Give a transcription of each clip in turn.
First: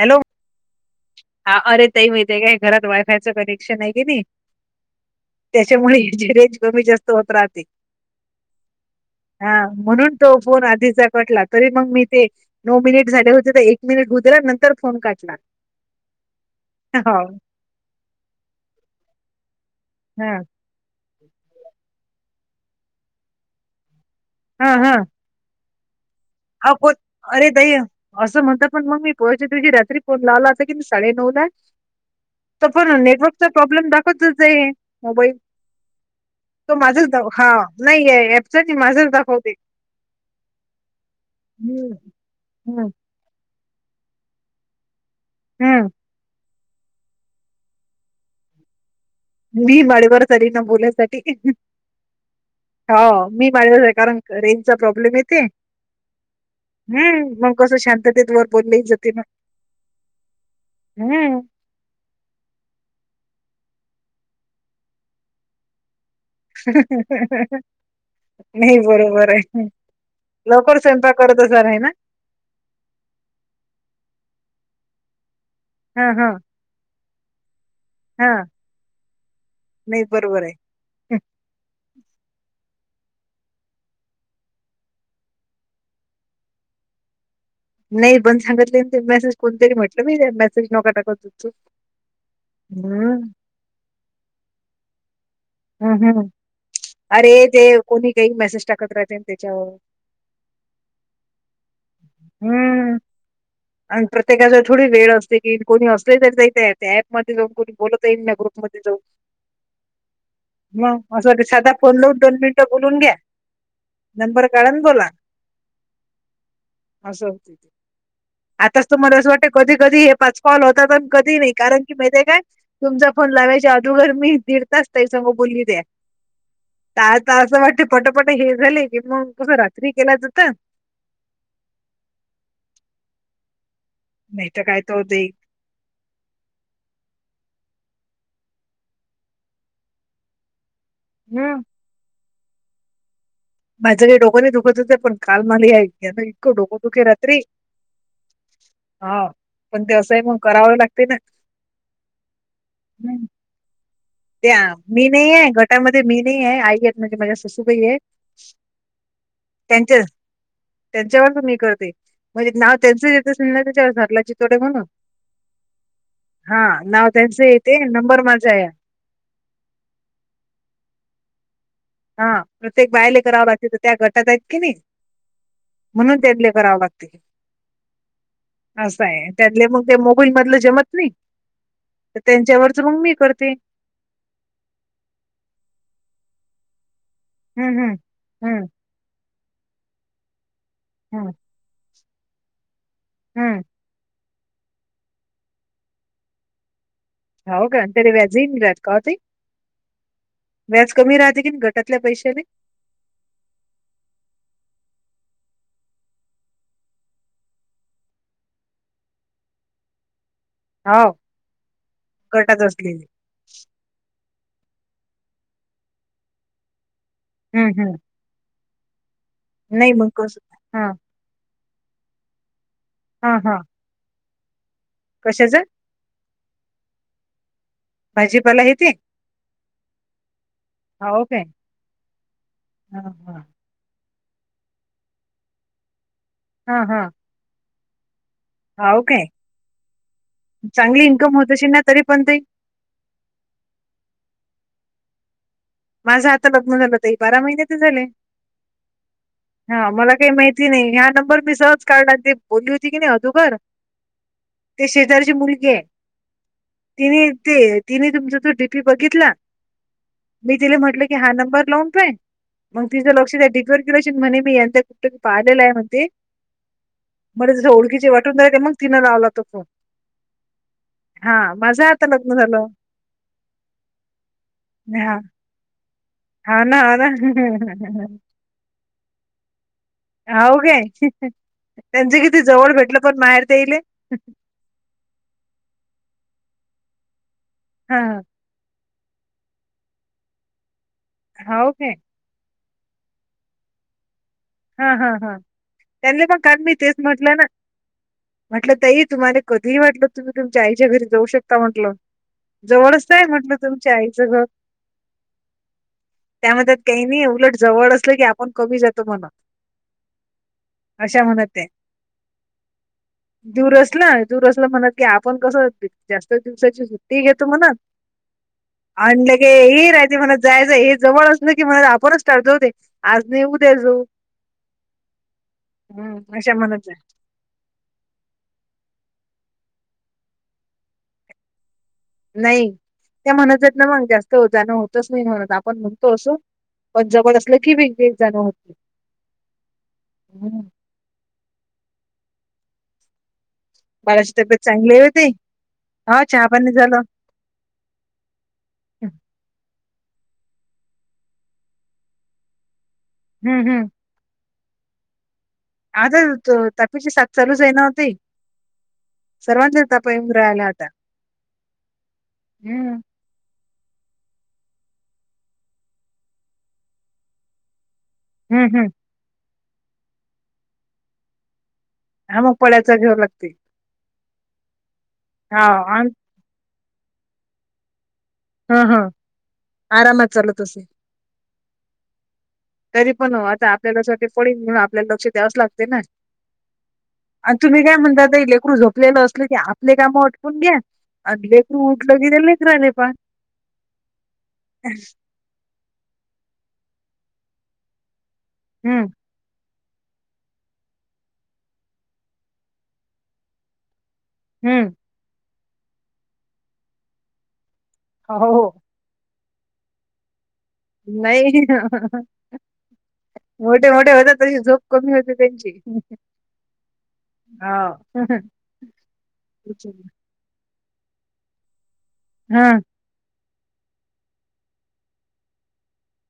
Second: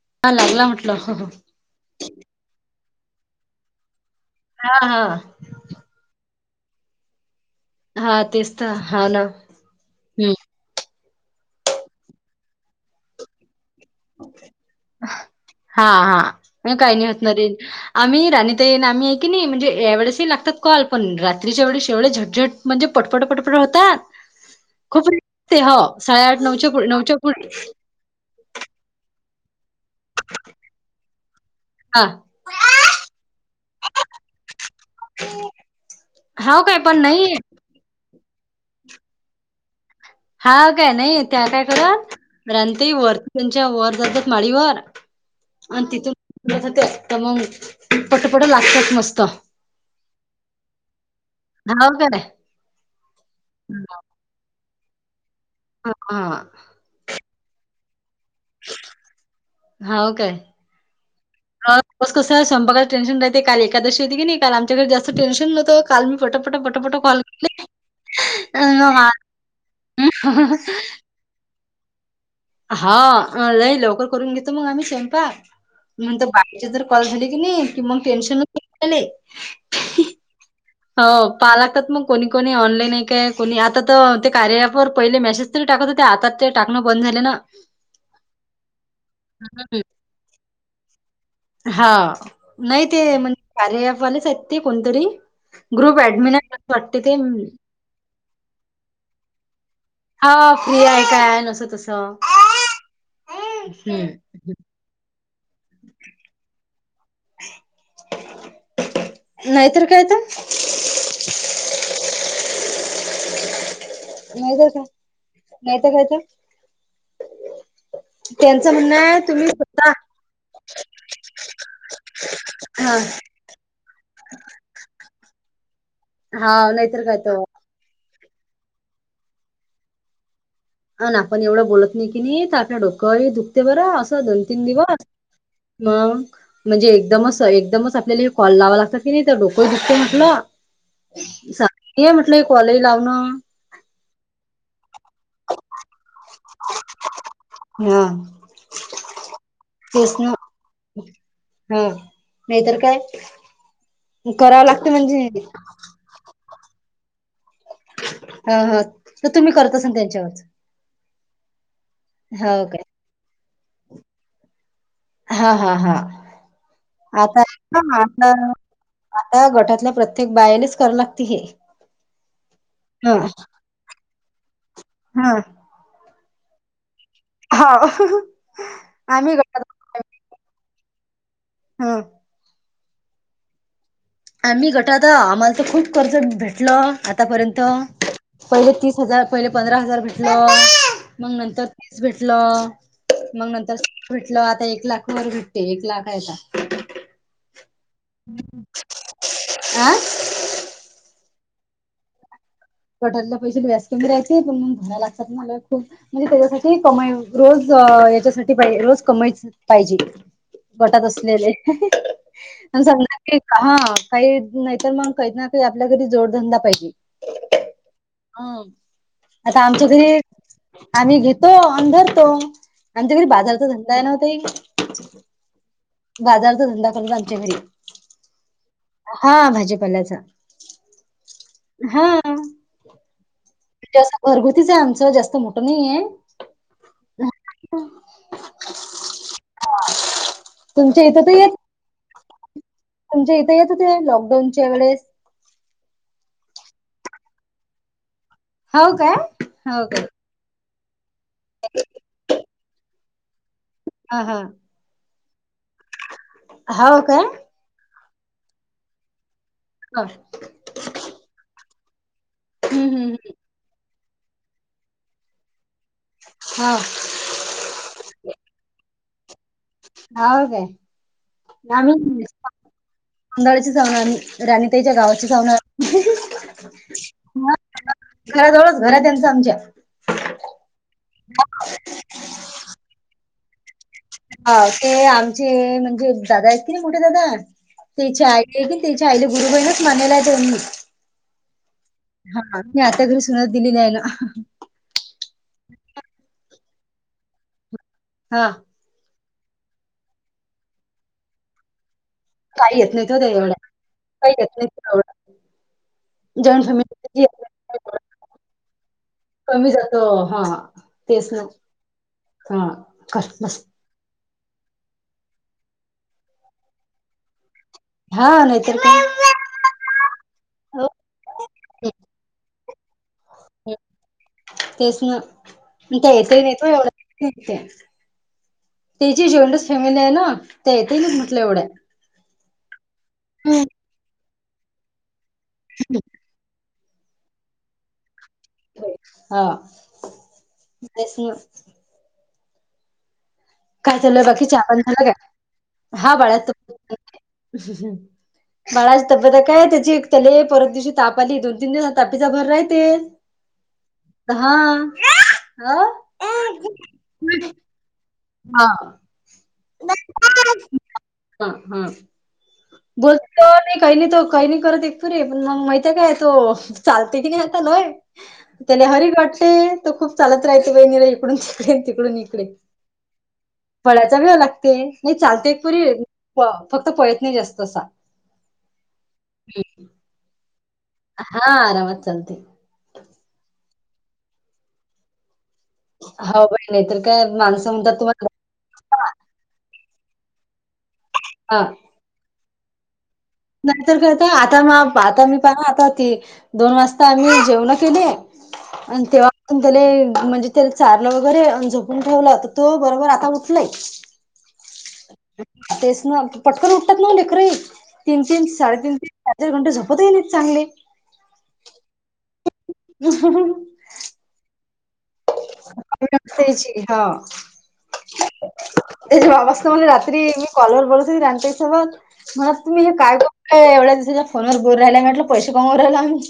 Hello हा लागला म्हटलं. हो हो. हा अरे ते हे माहितय काय, घरात वाय फाय च कनेक्शन आहे की नाही. हा हा. त्याच्यामुळे याची रेंज कमी जास्त होत राहते. हा तेच तर. हा ना. हा म्हणून हम्म तो फोन आधीचा कटला, तरी मग मी ते नऊ मिनिट झाले होते तर [unintelligible] नंतर फोन काढला हा हा म काही नाही होत न रे! आम्ही राणी ताई नी आम्ही की नाही मन्हजे जे हा लागतात. कॉल पण रात्रीच्या वेळी शेव झटझट म्हणजे पटपट, पटपट होतात हा हा खूप. ते हो साडेआठ, नऊच्या, हा कोण नऊच्या फुड अरे ताई असं म्हणत, पण मग मी पोहायच्या दिवशी रात्री फोन लावला होता की, साडे नऊ ला हा. तर पण नेटवर्कचा प्रॉब्लेम दाखवतच आहे. मोबाईल हाव तो काय पण माझच दाखव नाही हा, नाही एकसारखी माझच दाखवते. हा काय नाही त्या काय हम्म करत हम्म र्रांती वरती त्यांच्या वर जातात माळीवर आणि हम्म तिथून ते मग पटपट लागतात. मस्त. मी माळेवर झाली ना बोलाण्यासाठी हाव काय होा मी माळेवर झा कारण रेंज चा प्रॉब्लेम येते. हा हा. हम् मग कसं शांततेत वर बोललेही जाते ना होा काय, हम्म. मग. बसं कसं स्वयंपकाला टेन्शन राहते. काल एकादशी होती की नाही, काल आमच्याकडे जास्त टेन्शन नव्हतं. काल मी पटापटा, पटापटा कॉल केले. नाही बरोबर आहे. हं. लवकर स्वयंपाक करत अस नाही ना. हा, लई लवकर करून घेतो मग आम्ही स्वयंपाक हा म्हणत हा पा जे तर कॉल झाले की नाही की मग हा टेन्शन च नाही. नाही बरोबर आहे. हो पाहाय लागतात, मग कोणी कोणी ऑनलाईन आहे काय, कोणी, आता तर ते कार्या ऍप वर पहिले मेसेज टाकत होते, आता ते टाकंण बंद झाले ना. नाही पण सांगितले, ते मेसेज कोणतरी म्हटलं ना त्यांना, ते मेसेज नका टाकू हा. नाही ते म्हणजे, कार्या ऍप वालेच आहेत ते कोणतरी. ग्रुप हम्म हम्म ऍडमिन आहेत. असे वाटते ते. कोणी काही मेसेज टाकत राहते त्याच्यावर. हा, फ्री आहे काय आहे? असं तस. हम्म आणि प्रत्येकाचा थोडी वेळ असते की कोणी असले तरी जा ऍप मध्ये जाऊन कोणी बोलत येईल ना ग्रुपमध्ये जाऊन. नाहीतर काय तर. मग असं वाटत, साधा फोन लावून दोन मिनिटं बोलून घ्या. नंबर नाहीतर काढा, ना काय बोला, नाहीतर काय तर असं. त्यांचं आताच तर म्हणणं मला आहे असं वाटतं तुम्ही की कधी स्वतः कधी हे पाच कॉल होतात, आणि कधी नाही. कारण की माहितीे काय, हा तुमचा फोन लावायच्या तवार मी दीड तास ताई समोर बोलली त्या. हा नाहीतर काय आता तर असं वाटत पटापटा हे झाले की, मग कसं रात्री केला जात. हो. ना आपण एवढं बोलत नाही की नाही, ते. आपलं डोकं. हे दुखते बरं, असं नाही तर दोन-तीन काय तर दिवस होते मग. म्हणजे एकदमच. एकदमच आपल्याला. हे कॉल लावा लागतात की नाही, तर डोकं दुखत म्हटलं. हम. [unintelligible] म्हटलंय कॉल, हे लावणं माझ्या काही डोकं नाही दुखत, हो पण काल मला या ना इतकं डोकं दुखे रात्री. हा हा पण ते तेच असंही ना मग करावं लागते ना. हा नाहीतर काय. हम्म. त्या करावं लागते मी म्हणजे नाही आहे घटामध्ये मी नाही आहे आई आहेत म्हणजे माझ्या ससूबाई आहे. ह हा तर तुम्ही करत अस ना त्यांच्या त्यांच्यावरच. त्यांच्यावरच मी करते म्हणजे हो नाव काय त्यांच येत त्याच्यावर झाटला चितोड आहे म्हणून‌. हा हा हा [inaudible] हा नाव आता त्यांचे येत हा नंबर माझ आता या. आता गटातल्या प्रत्येक बायानेच करा लागते हे. हा प्रत्येक ह बायले करां असे तर त्या गटात आहेत की नाही. ह [inaudible] म्हणून तेर्ले करावं लागते. हा असं आहे आम्ही क. त्यातले मग ते मोबाईल मधले जमत नाही. हा. त्यांच्यावरच रुगमी करते. आम्ही गट आता आम्हाला तर खूप कर्ज भेटलं आतापर्यंत हम् हम्. हम्म पहिले तीस हजार. पहिले पंधरा हजार भेटल हम्म मग नंतर तीस भेटल मग हम्म नंतर. भेटल आता एक लाख वर भेटते एक लाख आहे का. हो कांत रेव्या अजीन रात कावते [inaudible] आता आ व्याज कमी राहते की ग घटातल्या पैशाने. कटररीला पैसे ब व्यास कमी रायचे पण मण भराय लागतात ना. खूप म्हणजे त्याच्यासाठी कमाई रोज याच्यासाठी रोज कमाईच पाहिजे. पोटात हो असलेले गटात आ असलेले सांगणार. हा काही नाहीतर मग काहीत ना काही आपल्या घरी जोडधंदा पाहिजे. हम्म हम्. हम आता आमच्या तरी कस हा आम्ही घेत. तो अंधार तो आमच्याकरी हा हा बाजारचा धंदा आहे नव्हता. कशाच? बाजारचा धंदा करूनच आमच्या घरी भाजीपाला येते हा भाजीपाल्याचा. हा ओ काे. हा. हा हा. जास्त घरगुतीच आहे आमचं जास्त मोठं नाहीे. हा हा. [unintelligible] हाव काय तुमच्या चांगली इन्कम होतशी ना तरी पण त. म्हणजे इथे येत हो ते लॉकडाऊनच्या वेळेस. माझं आता लग्न झालं त बारा महिन्यात झाले. हाव काय हाव हा काय मला काही माहिती? ती नाही या्या नंबर मी सर्च काढला ते बोलली होती की नाही अगोदर. हा हा. ते शेजारची मुलगी आहे हाव काय तिने ते तिने तुमचा तो डीपी बघितला. हृ मी तिला म्हटलं की हा नंबर लावूनतोय मग हम्म तिचं हम्म लक्ष द र किलोन म्हणे मीं कुठट की पाहिलेला आहे मते. हा. मर जस ओळखीची वाटून जाय मग तिन लावला तर. ह आहे. आम्ही आता लग्न झालं. नंदाळ्याची वणार रानताईच्या गावाची जाणार. हम्म हा. हा ना ह ना. घराजवळच घर आहे त्यांच आमच्या. हऊ काय त्यांचे किती जवळ भेटलं पण माहेर ते येईल. हा ते आमचे म्हणजे दादा आहेत कि नाही मोठे दादा हां, ते य की. त्याची आईली गुरु बहिणच मानला आहेनी. हो का. हा मी आता घरी सुनत दिली नाही ना हा हा हां त्यांनी पण का मी तेच म्हटलं ना हा म्हटलं तही तुम्हाला कधीही वाटलं तुम्ही तुमच्या आईच्या घरी जाऊ शकता म्हटलं. काही येत जवळच नाही तो आहे त्या म्हटलं एवढ्या तुमच्या आईचं काही घर. येत नाही तो एवढा जॉईंट त्यामध्येत काही नाही फॅमिली उलट जवळ असलं की आपण कमी जातो म्हण कमी जातो हा तेच ना त्या. हा क मस्त ना दूर असलं म्हणत की आपण कसं जास्त दिवसाची सुट्टी घेतो म्हणत. हा नाहीत. आणलं की हे राहते मला जायचं हो हे जवळ अस ना की मला हम्म, रापरच स्टार्ट जऊते. आज नाही उद्या हम्म. जाऊ. तेच ना ते हं, येत अशा नेतो म्हणत जा. एवढं त जी जॉईंटच फॅमिली आहे ना ते येत ना म्हटलं एवढ्या नाही त्या म्हणत येत ना मग जास्त जाणं होतच नाही म्हणत आपण म्हणतो असं पण जवळ असलं की वेगवेग जणं होत. हम्म हाच. काय चालूय बाळाची बाकी चहा तब्येत पाणी चांगली आहे झाला होती का हा बाळ चहा पाणी झालं बाळा तब्यता काय त्याची एक तले परत दिवशी ताप आली दोन तीन दिवस तापीचा भर राहते. हम्म हम्. हा. हा आता हा तापीची साथ चालूच आहे नाओ ताई. हा. सर्वांना च ताप येऊ राहिला आता हम्म. ो नाही काही नाही तो काही नाही करत एकपूरीे पण मग माहितीय काय तो चालते की नाही आतालोय हम्म त्याने हम्म हरी घटते तो खूप चालत राहते बहिनीराज इकडून डे तिकडून हा इकडे मग पळ्याचा घ्यावं लागते फळ्याचा वेव लागते नाही चालते एक हा परी आन- फक्त पळत नाही जास्त असा. हा हा आरामात चालत असंल. हा आरामत चालते. तरी पण आता आपल्यालाक्ष पडेन आपल्याला लक्ष द्यावच लागत. हो बाई नाही तर काय आणि माणसं तुम्ही काय म्हणतात म्हणता तुम्हाला आता लेकरू झोपते जोपलेलं असले की आपले काम अटपून घ्या अ हा लेकरू उठलं त्या लेकराला पा नाहीतर कायता आता म आता मी पहा आता ती दोन वाजता आम्ही जेवण केले. आणि हम्म तेव्हा. प त्याला म्हणजे त्याला चारलं वगैरे झोपून ठेवला तर तो बरोबर आता उठंलाय. हम्म. तेच ना पटकन उठतात ना लेकरही तीन तीन हो हो साडेतीन तीन रात्री घंटे झोपत ये नाहीत चांगले. नाही ना हह हं हंहं. मोठे मोठे होते तशी झो कमी होते त्यांची त्याची हा हं ते बा मला रात्री मी कॉलवर बोलत हो राणी ताई सोबत म्हणत हां, तुम्ही हे काय अ एवढ्या दिवसाच्या फोनवर बोलू राहिलाय म्हटलं पैसे कमवू राहिलो अंम्ही.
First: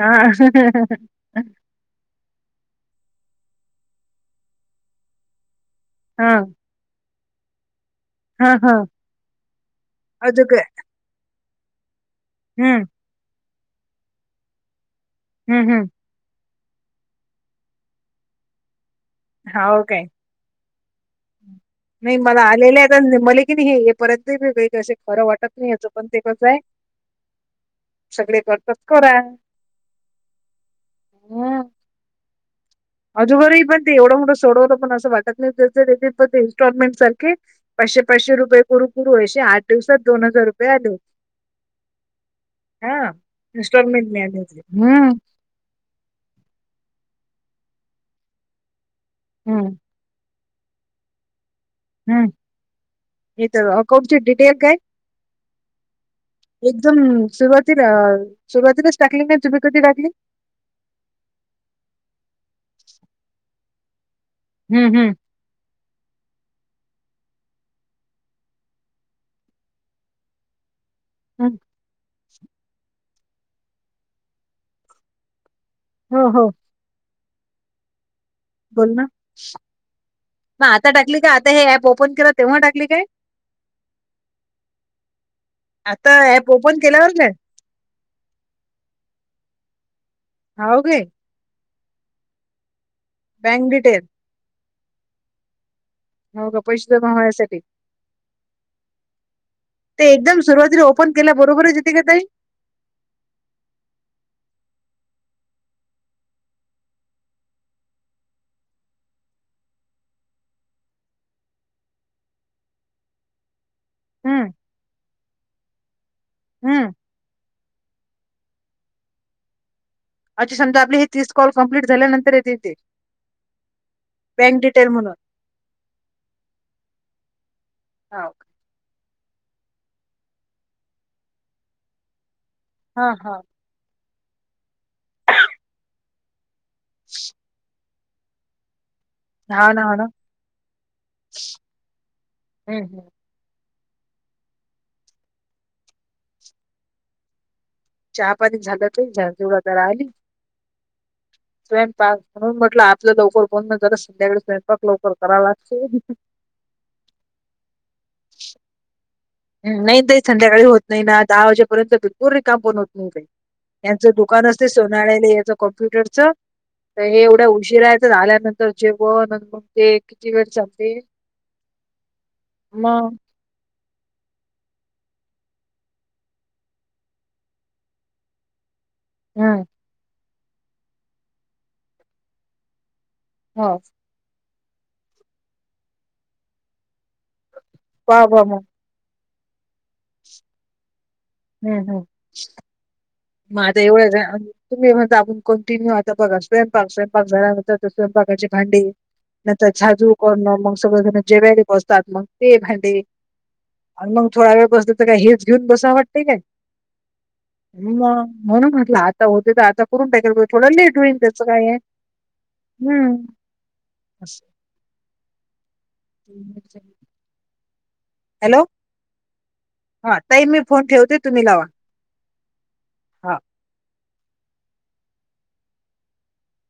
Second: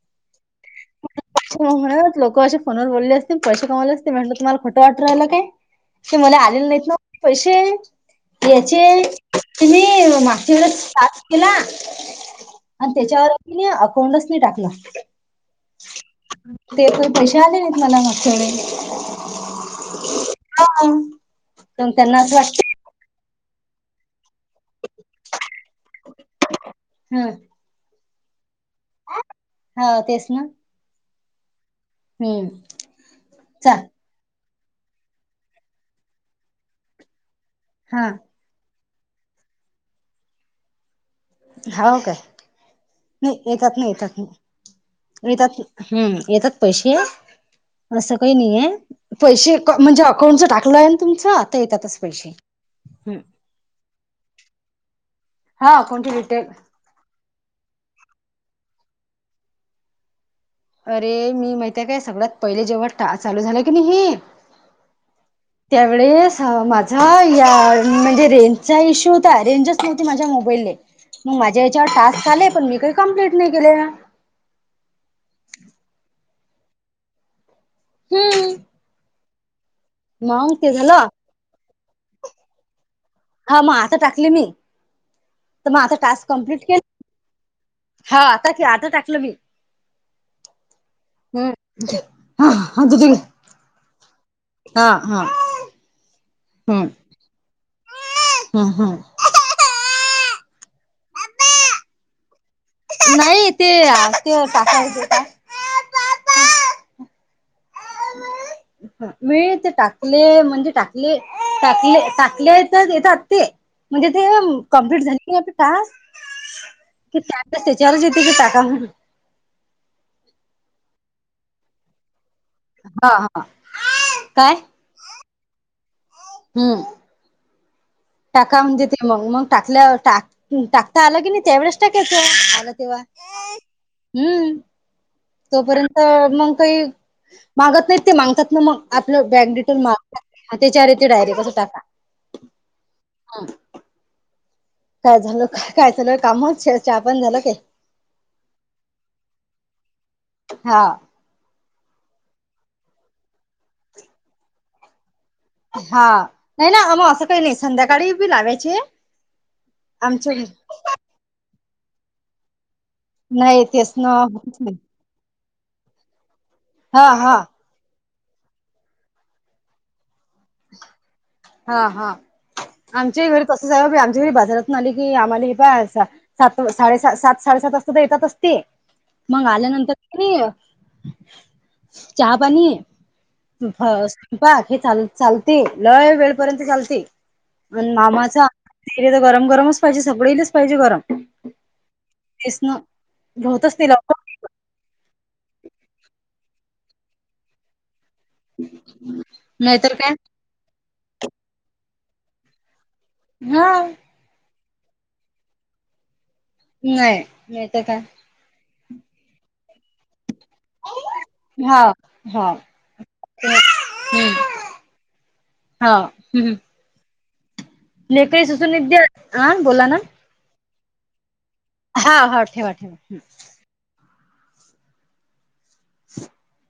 हा ह. म्हणात लोकं असे फोनवर बोलले असतील पैसे कमावले असतील म्हटलं तुम्हाला खोटं वाट राहिलं काय ते मला आलेलं नाहीत ना पैसे. हां, याचे हां. ती माग अदुक वेळेला टास्क केला हम्म! आणि त्याच्यावर अकाउंटच नाही टाकल. हम् हम्! ते तर पैसे आले नाहीत मला मागच्यावेळेला. हाव काय? हा! मग नाही त्यांना असं मला वाटत आलेले आहेता मले की नाय परत नाही हे असे खरं वाटत नाही याच पण ते कसं हे हा सगळे करतात तर करा. हा तेच ना हम्म! अजूनबरही चाल पण ते एवढं मोंठ सोडवलं पणं वाटत नाही ते पण ते इन्स्टॉलमेंट सारखे. पाचशे हा पाचशे रुपये करु करू आसेे आठ दिवसात दोन हजार रुपये आले. हाव काय हा नाही येतात ना इन्स्टॉलमेंट येतात ने ना आले, हम्! येतात हम्म येतात पैसे असं काही नाहीये. पैसे हं, म्हणजे अकाउंटच टाकलं आहे ना तुमच तर येतातच पैसे. हित अकाउंट ची डटेल काय? हा अकाउंटचे डिटेल. एकदम सुरुवातीला सुरुवातीलाच टाकले, तुम्ही कधी टाकले? अरे मी माहितिया काय सगळ्यात पहिले जेव्हा टा चालू झालं की नाही हे हम हम! त्यावेळेस हा माझा या म्हणजे रेंजचा इश्यू था रेंजच माझ्या मोबाईले, मग हम्म. माझ्या याच्यावर टास्क आले पण मी काही कंप्लीट नाही केले. हो हो! हम्म! बोल ना, मग ते हा आता झालं टाकली काय आता हे ऍप ओपन केली तेव्हा टाकली काय? हा मग आता टाकली मी तर मग आता टास्क ऍप कम्प्लीट ओपन केल केल्यावर नाही हा आता आता टाकलं मी. हाव काय! [unintelligible] बँक डिटेल हा हा! हो का हम्म पैसे जमा होण्यासाठी? हम्म हम्म ते एकदम सुरुवातीला ओपन केल्या बरोबरच येते का ताई? नाही ते ते टाकाच येत. [inaudible] मि ते टाकले म्हणजे टाकले टाकले टाकले तर येतात ते. म्हणजे ते ना हम्म कंप्लीट झाली की टास्क हम्म कि त्यात त्याच्यावरच येते की टाका म्हणुन. अच्छा समजा आपली हे तीस कॉल कंप्लीट झाल्यानंतर येते ते हा हा काय बँक डि टेल म्हणून. हम्म! हाव. अकाउंट देते मग टाकल्या टाकता आला की नाही त्यावेळेच टाकायचं. तेव्हा हा हा हम्म! तोपर्यंत मग काही मागत नाहीत ते मागतात ना मग! आपलं बॅग हा डिटेल ना हा ना मार त्याच्यावर तेे डायरेट अस टाका हम्म हम्म हा काय झालं काय काय झाल काम च पण चाय बंद झाल काय चहा पाणी झालंत तेवढा तर राहिली हा स्वयंपाक म्हणून म्हट आपलं लवकर बोन म जरा संध्याकाळी स्वयंपाक लवकर करावा लागतो. हा नाही ना आम असं काही नाही संध्याकाळी बी लागायचे. नाही नाही संध्याकाळी होत नाही ना दहा वाजेपर्यंत बिरपूर रिकाम पण नाही तेच यांचं ना दुकान होतच असते नाही उनालेले याच कॉम्प्युटर च तर हा हे हा एवढ्या उशीरायायचं झाल्यानंतर जेव ते कितीवर जाते मग! तसं जाव आमच्या घरी बाजारात आले की आम्हाला हे पाय असं सात साडे सात साडेसात वाजता तर येतात असते मग हम्म आल्यानंतररी चहा पाणी हो पाक हे चाल चालते लय वेळपर्यंत चालते आणि पहा मामाच बा मग तर गरम गरमच पाहिजे सगळेच पाहिजे गरम हम्म हम् तेच ना मग होतच आता नाही एवढंच आहे लवकर तुम्ही म्हण आपण कंटिन्यू आता बघा स्वयपाक स्वयंपाक झाल्यानंतर स्वयंपाकाची भांडी नंतर नाहीतर झाजू काय करण मग सगजण जे वेळी बसतात मग ते भांडे हा आणि मग थोडा वेळ बसल तर काही हेच घेऊन बसाव वाटतं काय हय म मग म्हणून म्हटलं आता होते तर आता करून टाकाल थोडं लेट होईल त्याचं काय आहे हा हा हम् हम्म हा हम् लेकरी सुसनिध्या हां बोला ना त मी फोन ठेवते तुम्ही लावा हा हा ठेवा ठेवा हा. [inaudible]